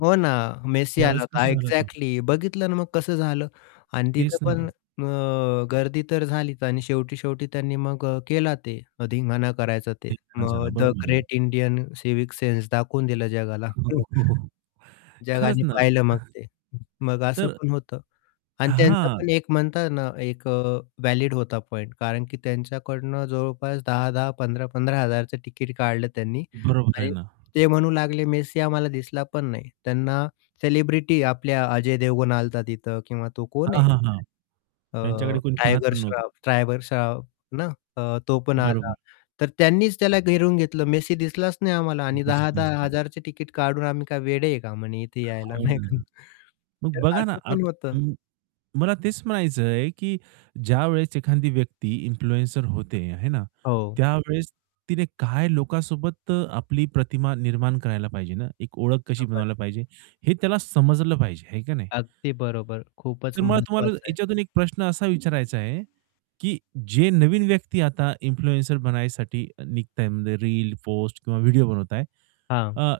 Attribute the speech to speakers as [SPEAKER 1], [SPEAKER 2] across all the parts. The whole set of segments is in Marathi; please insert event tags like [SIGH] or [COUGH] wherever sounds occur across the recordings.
[SPEAKER 1] हो, ना! मेसी आला
[SPEAKER 2] त्यावेळेस
[SPEAKER 1] होता
[SPEAKER 2] कसं झालं होत?
[SPEAKER 1] एक्झॅक्टली बघितलं ना मग कसं झालं? आणि तिथे
[SPEAKER 2] तेच
[SPEAKER 1] पण
[SPEAKER 2] ना.
[SPEAKER 1] अ गर्दी तर झालीच, आणि शेवटी शेवटी त्यांनी मग केला ते, धिंगाणा करायचा ते. मग
[SPEAKER 2] [UNINTELLIGIBLE]
[SPEAKER 1] द
[SPEAKER 2] बरोबर [UNINTELLIGIBLE]
[SPEAKER 1] ग्रेट इंडियन सिव्हिक सेन्स दाखवून दिलं जगाला. [CHUCKLES]
[SPEAKER 2] हो, हो. खरंच
[SPEAKER 1] जगाने
[SPEAKER 2] ना.
[SPEAKER 1] पाहिलं मग ते. मग
[SPEAKER 2] [CHUCKLES]
[SPEAKER 1] असं
[SPEAKER 2] तर
[SPEAKER 1] पण होतं, आणि त्यांचा
[SPEAKER 2] हां.
[SPEAKER 1] पण एक म्हणतात ना, एक व्हॅलिड होता पॉइंट. कारण की त्यांच्याकडून जवळपास 10-10, 15-15 हजारचं तिकीट काढलं त्यांनी
[SPEAKER 2] बरोबर आहे
[SPEAKER 1] आणि
[SPEAKER 2] ना.
[SPEAKER 1] ते म्हणू लागले मेस्सी आम्हाला दिसला पण नाही. त्यांना सेलिब्रिटी आपल्या अजय देवगण आलता तिथं किंवा तो कोण आहे?
[SPEAKER 2] हां, हां, हां. त्यांच्याकडे
[SPEAKER 1] अ,
[SPEAKER 2] कोणी पाहत
[SPEAKER 1] टायगर
[SPEAKER 2] पण नव्हतं.
[SPEAKER 1] श्रॉफ टायगर श्रॉफ ना? अ, तो पण आला.
[SPEAKER 2] बरोबर.
[SPEAKER 1] तर त्यांनीच त्याला घेरून घेतलं, मेसी दिसलाच नाही आम्हाला, आणि दहा
[SPEAKER 2] दिसलंच
[SPEAKER 1] दहा
[SPEAKER 2] नाही.
[SPEAKER 1] हजार चे टिकेट काढून आम्ही काय वेडे आहे का म्हणे इथे यायला,
[SPEAKER 2] हो
[SPEAKER 1] नाही का?
[SPEAKER 2] ना!
[SPEAKER 1] [CHUCKLES]
[SPEAKER 2] मग
[SPEAKER 1] तर
[SPEAKER 2] बघा ना,
[SPEAKER 1] असं पण होतं.
[SPEAKER 2] आता अं मला तेच म्हणायचं आहे, की ज्यावेळेस एखादी व्यक्ती इन्फ्लुएन्सर होते, आहे ना,
[SPEAKER 1] हो.
[SPEAKER 2] त्यावेळेस तिने काय लोकांसोबत आपली प्रतिमा निर्माण करायला पाहिजे ना, एक ओळख कशी बनवायला
[SPEAKER 1] [UNINTELLIGIBLE]
[SPEAKER 2] पाहिजे हे त्याला समजलं पाहिजे आहे का नाही?
[SPEAKER 1] अगदी बरोबर, खूपच
[SPEAKER 2] तर मला तुम्हाला
[SPEAKER 1] महत्वाचं आहे.
[SPEAKER 2] याच्यातून एक प्रश्न असा विचारायचा आहे, की जे नवीन व्यक्ती आता इन्फ्लुएन्सर बनायसाठी निघत आहेत म्हणजे रील, पोस्ट किंवा व्हिडिओ बनवत आहेत.
[SPEAKER 1] हां.
[SPEAKER 2] अ,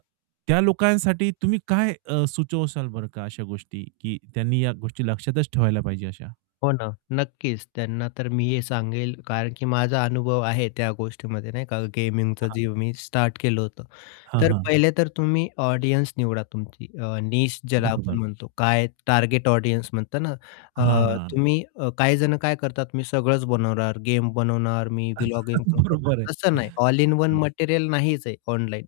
[SPEAKER 2] त्या लोकांसाठी तुम्ही काय अ, सुचवाल बरं? का अशा गोष्टी की त्यांनी या गोष्टी लक्षातच ठेवायला पाहिजे अशा.
[SPEAKER 1] हो ना, नक्कीच. त्यांना तर मी हे सांगेल, कारण की माझा अनुभव आहे त्या गोष्टीमध्ये नाही का? गेमिंगचं
[SPEAKER 2] हां.
[SPEAKER 1] जे मी स्टार्ट केलं होतं.
[SPEAKER 2] हां,
[SPEAKER 1] तर
[SPEAKER 2] हां.
[SPEAKER 1] पहिले तर तुम्ही ऑडियन्स निवडा तुमची अ, नीश ज्याला आपण
[SPEAKER 2] बरोबर.
[SPEAKER 1] म्हणतो, काय टार्गेट ऑडियन्स म्हणतात ना? अ,
[SPEAKER 2] हां.
[SPEAKER 1] तुम्ही अ, काही जणं काय करतात? मी सगळंच बनवणार, गेम बनवणार, मी व्हीलॉग पण
[SPEAKER 2] [CHUCKLES]
[SPEAKER 1] बनवणार,
[SPEAKER 2] बरोबर आहे,
[SPEAKER 1] तसं नाही ऑल इन वन
[SPEAKER 2] हं.
[SPEAKER 1] मटेरियल नाहीच आहे ऑनलाईन,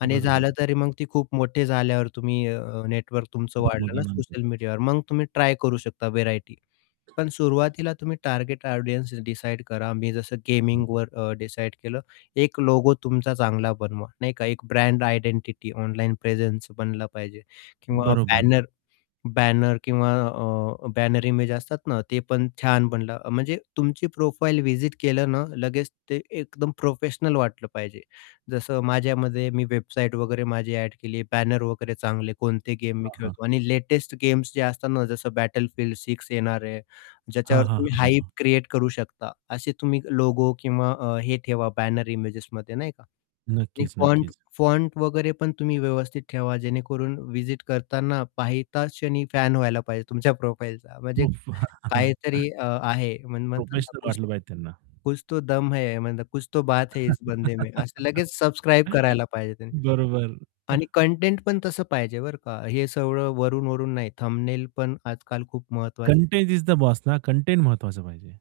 [SPEAKER 1] आणि
[SPEAKER 2] बरोबर.
[SPEAKER 1] झालं तरी मग ती खूप मोठे झाल्यावर तुम्ही अ, नेटवर्क तुमचं वाढलं ना,
[SPEAKER 2] [UNINTELLIGIBLE]
[SPEAKER 1] सोशल मीडियावर, मग तुम्ही ट्राय करू शकता व्हरायटी. पण
[SPEAKER 2] [COUGHS]
[SPEAKER 1] सुरुवातीला तुम्ही टार्गेट ऑडियन्सेस डिसाईड करा. मी जसं गेमिंगवर अ, डिसाईड केलं. एक लोगो तुमचा चांगला बनवा, नाही का? एक ब्रँड आयडेंटिटी ऑनलाईन प्रेझेन्स बनला पाहिजे, किंवा
[SPEAKER 2] बरोबर.
[SPEAKER 1] बॅनर बॅनर किंवा अ, बॅनर इमेज असतात ना, ते पण छान बनलं. म्हणजे तुमची प्रोफाइल व्हीजीट केलं ना, लगेच ते एकदम प्रोफेशनल वाटलं पाहिजे. जसं माझ्यामध्ये मी वेबसाईट वगैरे, माझी ॲड केली, बॅनर वगैरे चांगले. कोणते गेम
[SPEAKER 2] हां,
[SPEAKER 1] मी
[SPEAKER 2] हां, हां.
[SPEAKER 1] खेळतो, आणि लेटेस्ट गेम्स जे असतात ना, जसं Battlefield 6 येणार आहे.
[SPEAKER 2] हां,
[SPEAKER 1] ज्याच्यावर
[SPEAKER 2] हां,
[SPEAKER 1] तुम्ही
[SPEAKER 2] हां,
[SPEAKER 1] हाइप
[SPEAKER 2] हां.
[SPEAKER 1] क्रिएट करू शकता, असे तुम्ही लोगो किंवा अ, हे ठेवा बॅनर इमेजेसमध्ये नाही का? आणि
[SPEAKER 2] नक्कीच,
[SPEAKER 1] फॉंट
[SPEAKER 2] नक्कीच.
[SPEAKER 1] फॉंट वगैरे पण तुम्ही व्यवस्थित ठेवा, जेणेकरून व्हीजीट करतांना पाहिताच क्षणी फॅन व्हायला पाहिजे तुमच्या प्रोफाइलचा म्हणजे
[SPEAKER 2] उफ्फ!
[SPEAKER 1] काहीतरी
[SPEAKER 2] [CHUCKLES]
[SPEAKER 1] अ, आहे म्हण म्हणतात ना,
[SPEAKER 2] प्रोफेशनल
[SPEAKER 1] कुछ
[SPEAKER 2] वाटलं पाहिजे त्यांना.
[SPEAKER 1] कुछ तो दम है, कुछ तो बात है इस बंदे मे. असं लगेच सबस्क्राईब करायला पाहिजे
[SPEAKER 2] [CHUCKLES]
[SPEAKER 1] त्यांनी.
[SPEAKER 2] बरोबर.
[SPEAKER 1] आणि
[SPEAKER 2] [CHUCKLES]
[SPEAKER 1] कंटेंट पण तसं पाहिजे बरं का? हे सगळं वरून-वरून नाही. थंबनेल पण आजकाल खूप महत्वाचं
[SPEAKER 2] कंटेंट इज द बॉस ना, कंटेंट महत्वाचं पाहिजे.